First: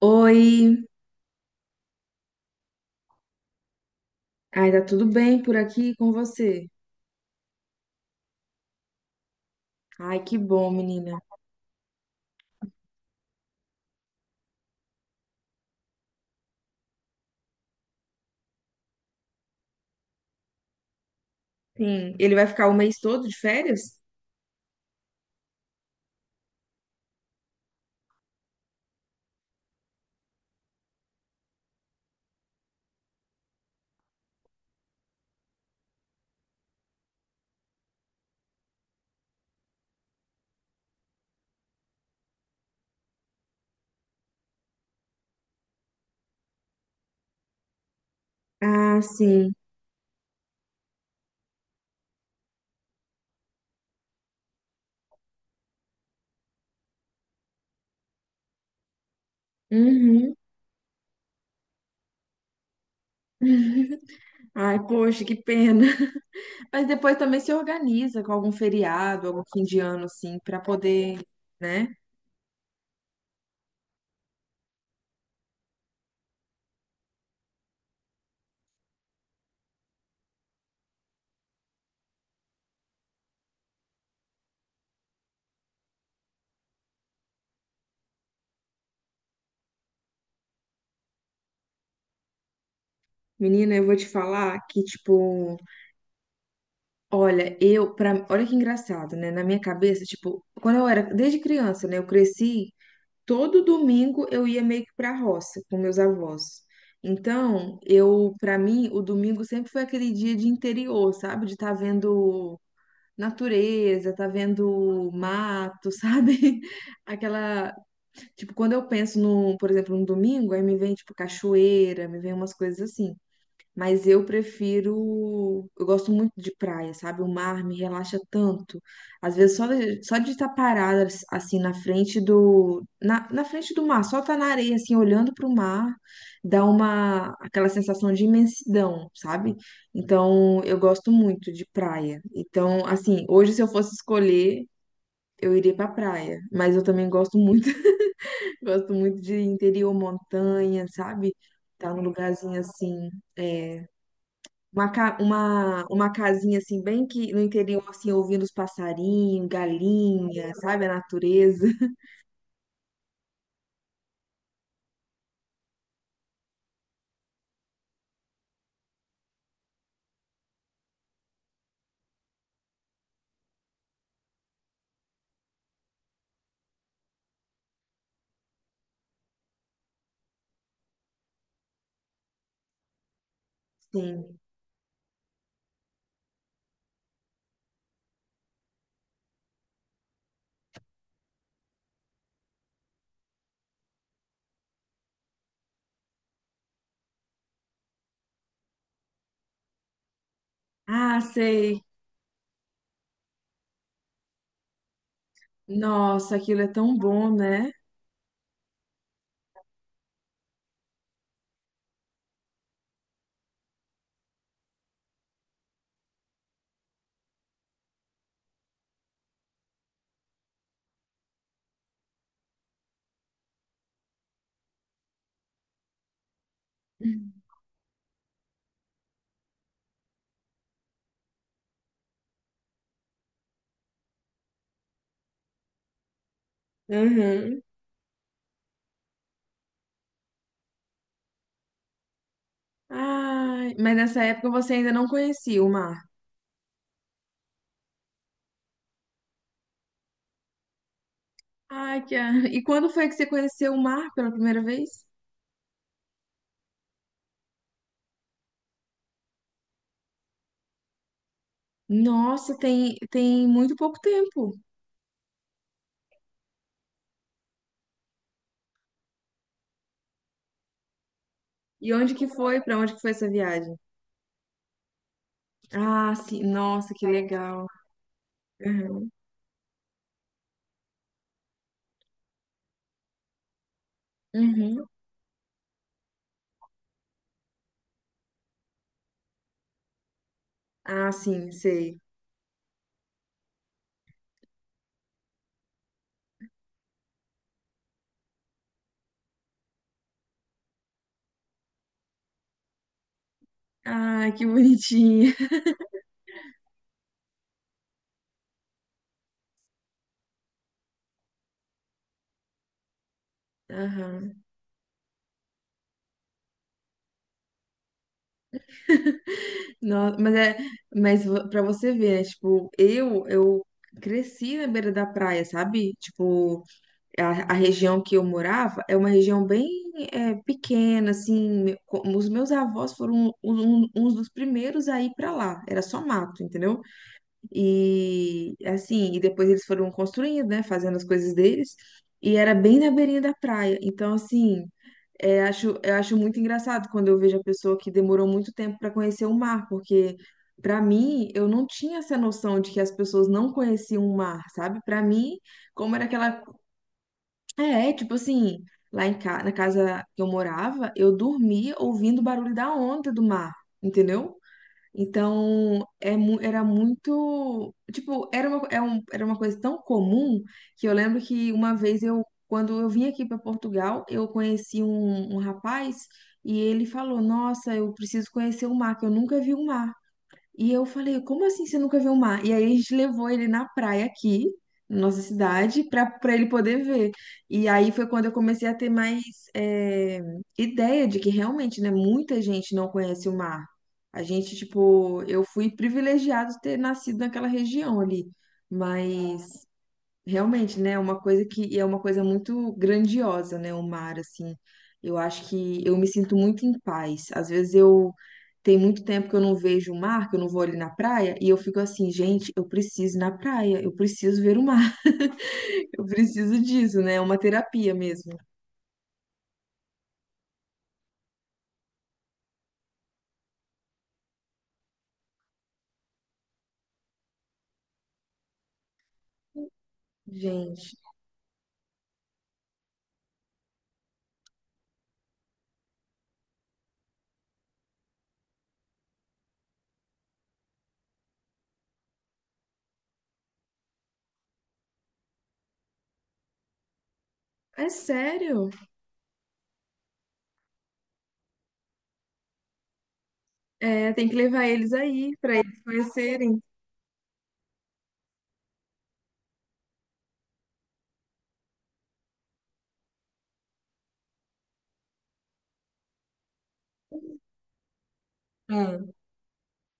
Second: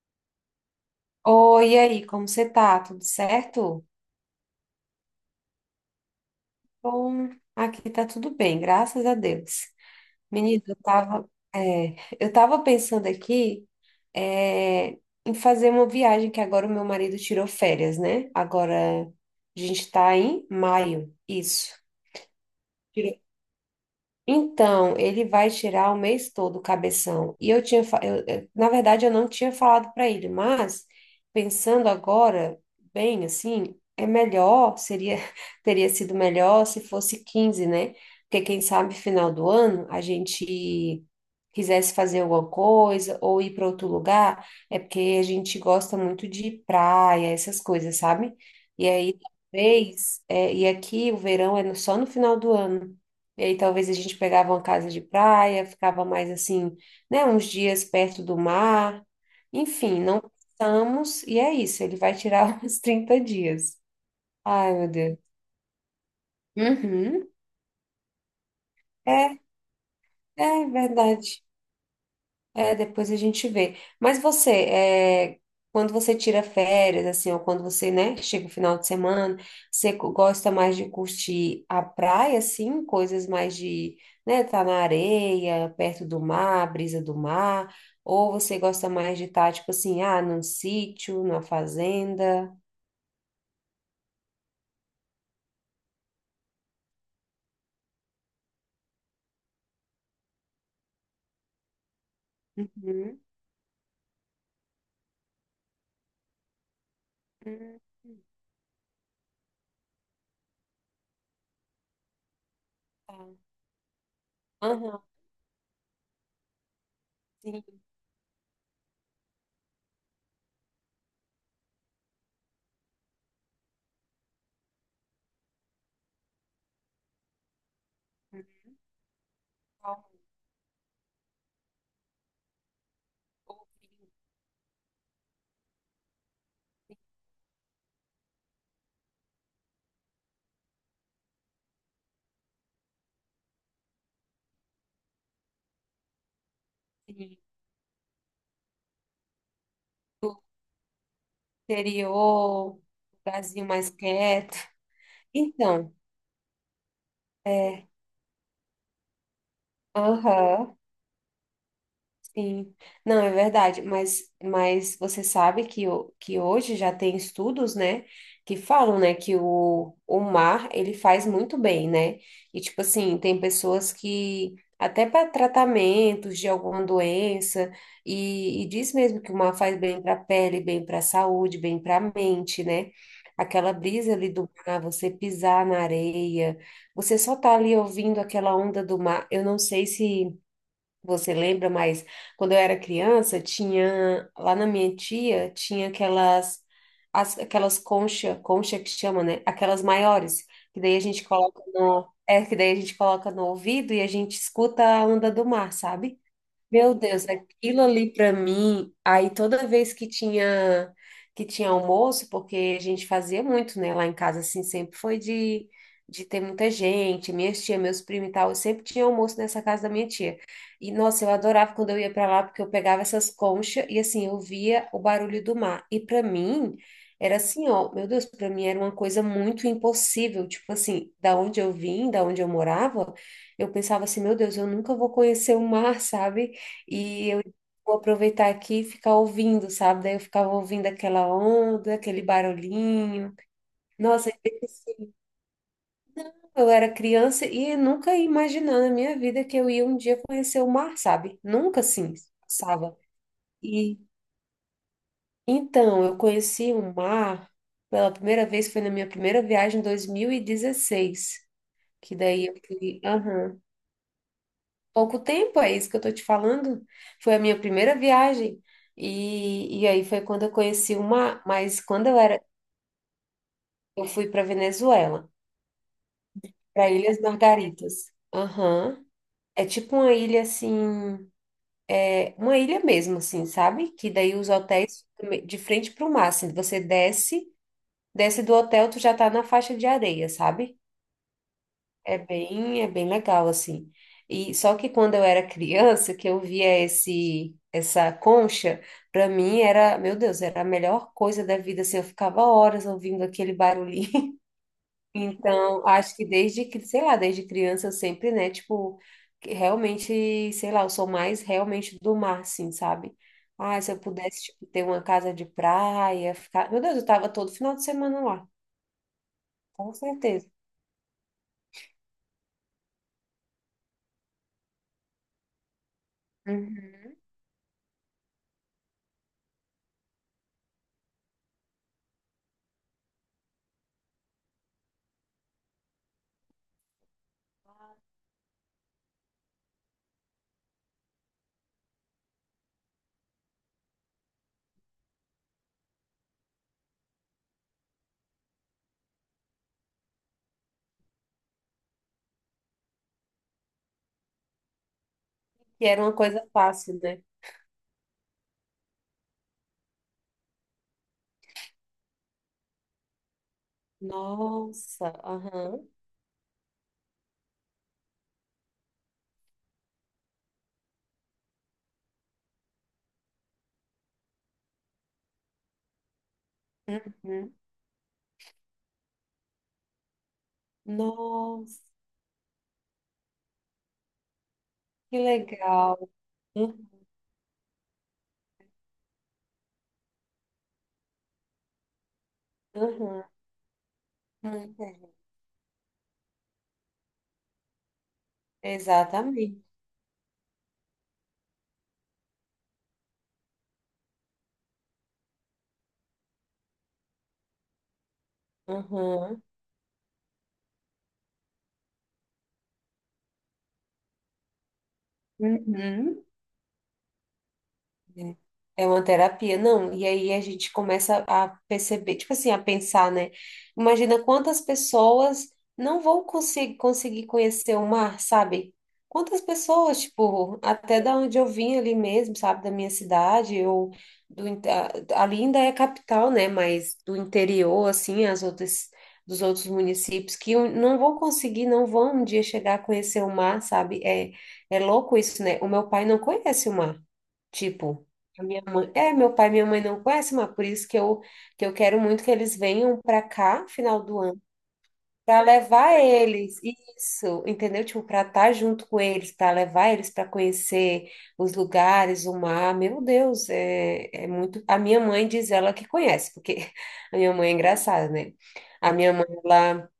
Oi, Oi, e aí, como você tá? Tudo certo? ai, tá tudo bem por aqui com você? Bom, aqui tá tudo bem, graças a Deus. Ai, que Menino, bom, eu menina. tava, eu tava pensando aqui, é, em fazer uma viagem que agora o meu marido tirou férias, né? Agora a gente tá em maio, isso. Sim, ele vai ficar o mês todo de férias? Então, ele vai tirar o mês todo o cabeção. E eu tinha, na verdade, eu não tinha falado para ele, mas pensando agora, bem assim, é melhor, seria, teria sido melhor se fosse quinze, né? Porque quem sabe final do ano a gente quisesse fazer alguma coisa ou ir para outro lugar, é porque a gente gosta muito de praia, essas coisas, sabe? E Ah, aí, sim. talvez, e aqui o verão é só no final do ano. E aí talvez a gente pegava uma casa de praia, ficava mais assim, né, uns dias perto do mar. Enfim, não Uhum. pensamos, e é isso, ele vai tirar uns 30 dias. Ai, Ai, meu Deus. poxa, que pena. Mas depois Uhum. também se organiza com algum feriado, É, algum fim de ano, assim, pra é poder, verdade. né? É, depois a gente vê. Mas você, é, quando você tira férias, assim, ou quando você, né, chega o final de semana, você gosta mais de curtir a praia, assim, coisas mais de, né, tá na areia, perto do mar, brisa do mar, ou você gosta mais de estar, tipo assim, ah, num sítio, numa fazenda? Menina, eu vou te falar que, tipo, olha, olha que engraçado, né? Na minha cabeça, tipo, quando eu era, desde criança, né? Eu cresci Uhum. todo domingo eu ia meio que para roça com meus avós. Então, Hum, eu, para mim, o domingo sempre foi aquele dia de interior, sabe? De estar vendo tá. natureza, tá Aham, vendo mato, sabe? Aquela, sim. tipo, quando eu penso por exemplo, no domingo, aí me vem tipo cachoeira, me vem umas coisas assim. Mas eu prefiro. Eu gosto muito de praia, sabe? O mar me relaxa tanto. Às vezes, Ou- só de estar parada assim na frente do. Na ou- frente do mar, só estar na areia, assim, olhando para o mar, dá uma aquela sensação de imensidão, sabe? Então, eu gosto muito de praia. Então, assim, hoje, se eu fosse escolher, eu iria para praia. Mas eu também sim. gosto muito, gosto muito de interior, Do montanha, sabe? Tá num lugarzinho interior, um assim lugarzinho é, mais quieto. Então, uma casinha assim, bem que no interior, é, assim, ouvindo os passarinhos, galinha, aham, sabe? A natureza. sim. Não, é verdade, mas você sabe que, que hoje já tem estudos, né, que falam, né, que o mar, ele faz muito bem, né? E, tipo assim, tem pessoas que, até para tratamentos de alguma doença, e diz mesmo que o mar faz bem para a pele, bem para a saúde, bem para a mente, né? Aquela brisa ali Sim. do mar, você pisar na areia, você só tá ali ouvindo aquela onda do mar, eu não sei se você lembra, mas quando eu era criança, tinha lá na minha tia, tinha aquelas concha, concha que chama, né? Aquelas maiores, que daí a Ah, gente sei. Coloca no ouvido e a gente escuta a onda do mar, sabe? Nossa, aquilo é Meu tão Deus, bom, né? aquilo ali para mim, aí toda vez que tinha almoço, porque a gente fazia muito, né, lá em casa assim, sempre foi de ter muita gente, minhas tia, meus primos e tal, eu sempre tinha almoço nessa casa da minha tia. E nossa, eu adorava quando eu ia para lá porque eu pegava essas conchas e assim, eu via o barulho do mar. E para mim era assim, ó, meu Deus, para mim era uma coisa muito impossível, tipo assim, da onde eu vim, da onde eu morava, eu pensava assim, meu Deus, eu nunca vou conhecer o mar, sabe? E eu Uhum. vou aproveitar aqui e ficar ouvindo, sabe? Daí eu ficava ouvindo aquela onda, aquele barulhinho. Ai, mas nessa Nossa, época você ainda não conhecia o mar. eu era criança e nunca ia imaginar na minha vida que eu ia um dia conhecer o mar, sabe? Nunca Ai, que... assim a- E quando pensava. foi que você conheceu o E mar pela primeira vez? então, eu conheci o mar pela primeira vez, foi na minha primeira viagem em 2016, que daí eu Nossa, fui, tem aham, muito pouco tempo. pouco tempo, é isso que eu tô te falando. Foi a minha primeira viagem. E aí foi quando eu conheci uma, mas E quando onde eu que era, foi? Pra onde que foi essa viagem? eu fui para Venezuela, Ah, sim. para Nossa, que Ilhas legal. Margaritas. Aham. Uhum. É tipo uma ilha assim, é uma ilha mesmo assim, sabe? Que daí os Uhum. hotéis de frente para o mar, assim, você desce, desce do hotel, tu já tá na faixa de areia, sabe? Ah, sim, sei. É bem legal, assim. E só que quando eu era criança, que eu via essa concha, para mim era, meu Deus, era a melhor coisa da vida, assim, eu ficava horas ouvindo aquele barulhinho. Ah, que bonitinha. Então, acho que desde, sei lá, desde criança eu sempre, né, tipo, que realmente, sei lá, eu sou mais realmente do mar, assim, sabe? Ah, se eu pudesse, Aham. tipo, ter uma casa de praia, ficar... Meu Deus, eu tava todo final de semana lá, com Mas certeza. é, pra você ver, né, tipo, eu cresci na beira da praia, sabe? Tipo, Uhum. A região que eu morava é uma região bem pequena, assim, os meus avós foram uns dos primeiros a ir pra lá, era só mato, entendeu? E assim, e depois eles foram construindo, né, fazendo as coisas deles, e era bem na beirinha da praia. Então, assim, eu acho muito engraçado quando eu vejo a pessoa que demorou muito tempo para conhecer o mar, porque para mim eu não tinha essa noção de que as pessoas não conheciam o mar, sabe? Para mim, E como era era uma aquela. coisa fácil, né? É, tipo assim, na casa que eu morava, eu dormia ouvindo o barulho da onda do mar, entendeu? Nossa, Então, aham. Era muito, tipo, era uma coisa tão comum que eu lembro que uma vez eu, quando eu vim aqui para Portugal, eu conheci um rapaz e ele falou, Uhum. nossa, eu preciso conhecer o mar, que eu nunca vi o mar. E eu falei, como assim você Nossa, nunca viu o mar? E aí a gente levou ele na praia aqui, na que nossa cidade, legal. Para ele poder Uhum. ver. E aí foi quando eu comecei a ter mais é, ideia de que realmente, né, muita gente não Uhum. conhece o mar. A gente, tipo, eu fui privilegiado de ter nascido naquela região ali. Exatamente. Mas realmente, né? É uma coisa que e é uma coisa muito grandiosa, né? O mar, assim. Eu acho que eu me sinto muito em paz. Às vezes eu tem muito tempo que eu Uhum. não vejo o mar, que eu não vou ali na praia, e eu fico assim, gente, eu preciso ir na praia, eu preciso ver o mar, eu Uhum. preciso disso, né? É uma terapia mesmo. Né? É uma terapia, não. E aí a gente começa a perceber, tipo assim, a pensar, né? Imagina quantas pessoas não vão conseguir conhecer o mar, sabe? Quantas pessoas, tipo, Gente, até da onde eu vim ali mesmo, sabe? Da minha cidade, ou ali ainda é capital, né? Mas do interior, assim, as outras, dos outros municípios, que um, não vão conseguir, não vão um dia chegar a conhecer o mar, sabe? É, é louco isso, né? O meu pai não conhece o mar. é Tipo, a minha sério? mãe, é, meu pai e minha mãe não conhecem, mas por isso que eu quero muito que eles venham para cá, final É, do tem que ano, levar eles aí para pra eles levar eles, conhecerem. isso, entendeu? Tipo, para estar junto com eles, para levar eles para conhecer os lugares, o mar. Meu Deus, é muito. A minha mãe diz ela que conhece, porque a minha mãe é engraçada, né? A Ah, minha mãe, ela.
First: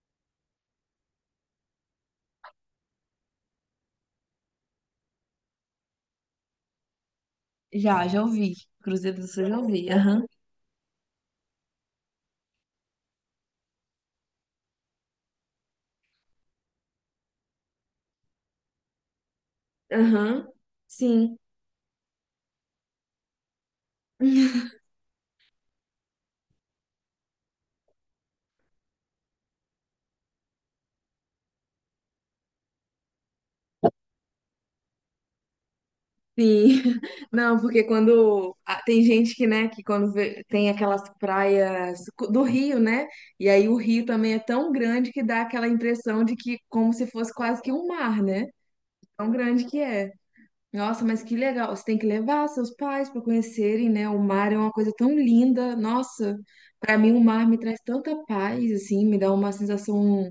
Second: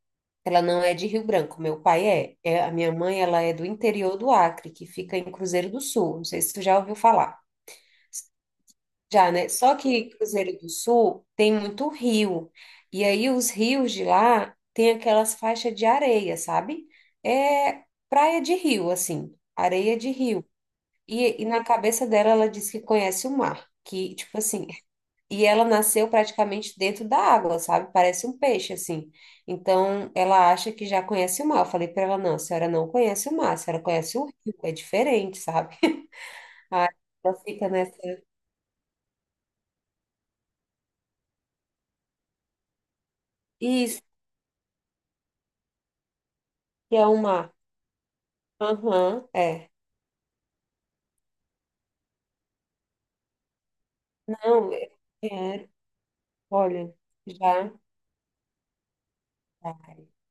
Ela não é de Rio Branco, meu pai é. É, a minha mãe, ela é do interior do Acre, que fica em Cruzeiro do Sul. Não sei se tu já ouviu falar. já, já ouvi. Cruzeiro do Já, Sul eu né? já Só ouvi. que Aham. Cruzeiro do Sul tem muito rio. E aí os rios de lá tem aquelas faixas de areia, sabe? É praia de rio, assim, areia de rio. Aham. Sim. E na cabeça dela ela diz que conhece o mar, que tipo assim, e ela nasceu praticamente dentro da água, sabe? Parece um peixe assim. Então ela acha que já conhece o mar. Eu falei para ela, não, a senhora não conhece o mar, a senhora conhece o rio, é diferente, sabe? Sim, Aí ela não, fica porque nessa, quando ah, tem gente que, né, tem aquelas praias do Rio, né, e aí o isso Rio também é tão grande que dá aquela impressão de que como que se é o fosse mar. quase que um mar, né? Aham, Tão grande é. que é. Nossa, mas que legal! Você tem que levar seus pais para conhecerem, né? O mar é uma Não, eu coisa tão quero. linda. Nossa, Olha, para mim o mar me já. traz tanta paz, assim, me dá uma Vai. sensação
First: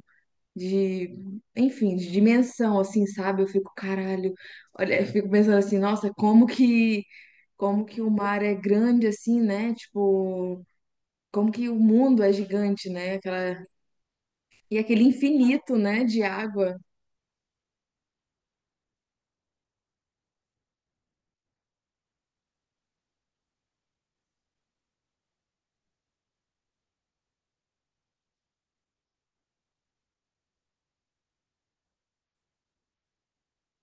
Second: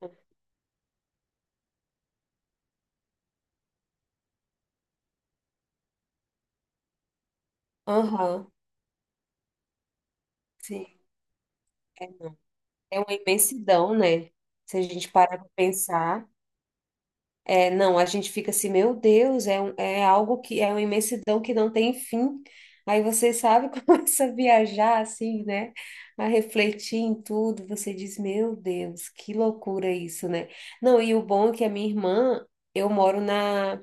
de, enfim, de dimensão, assim, sabe? Eu fico, caralho, olha, eu fico pensando assim, nossa, como que o mar Aham, é grande assim, né? Tipo, sim. como que o É, mundo é gigante, é uma né? Aquela, imensidão, né? Se e a aquele gente parar para infinito, né, de pensar. água. É, não, a gente fica assim, meu Deus, é algo que é uma imensidão que não tem fim. Aí você sabe, começa a viajar assim, né? A refletir em tudo, você diz, meu Deus, que loucura isso, né? Não, e o bom é que a minha irmã, eu moro na,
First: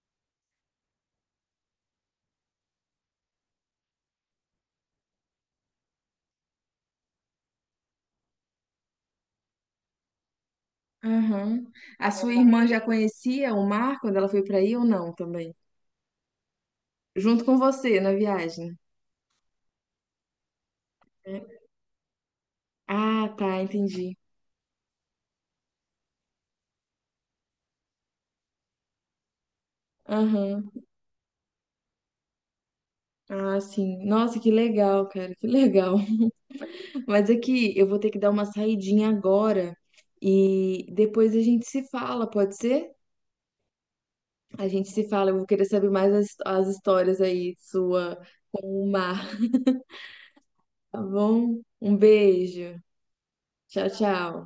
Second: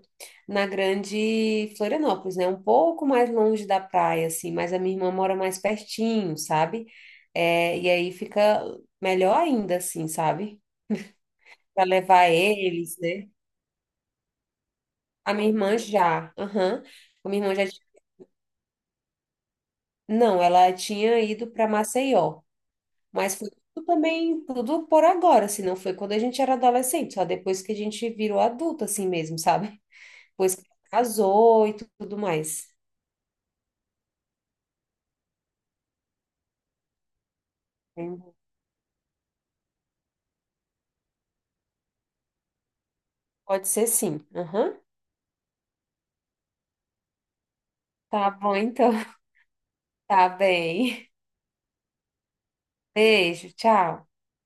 na grande Florianópolis, né? Um pouco mais longe da praia, assim, mas a minha irmã mora mais pertinho, sabe? É, e aí fica melhor ainda, assim, sabe? Aham. Para A levar sua irmã já eles, né? conhecia o mar quando ela foi pra aí ou não A minha também? irmã já, aham. A minha Junto irmã com já, ti- você na viagem. não, ela tinha ido Né? para Maceió, Ah, mas foi tá, tudo entendi. também, tudo por agora, assim, não foi quando a gente era adolescente, só depois que a gente virou adulto, assim mesmo, sabe? Depois que Aham. casou e tudo mais. Ah, sim. Nossa, que legal, cara, que legal. Mas é que eu vou ter que Hum, dar uma saidinha agora e depois a gente se fala, pode ser? Pode ser sim, A aham. gente se fala, eu vou querer saber mais as histórias aí sua Tá bom, com o então. mar, Tá tá bem. bom? Um beijo. Beijo, Tchau, tchau. tchau.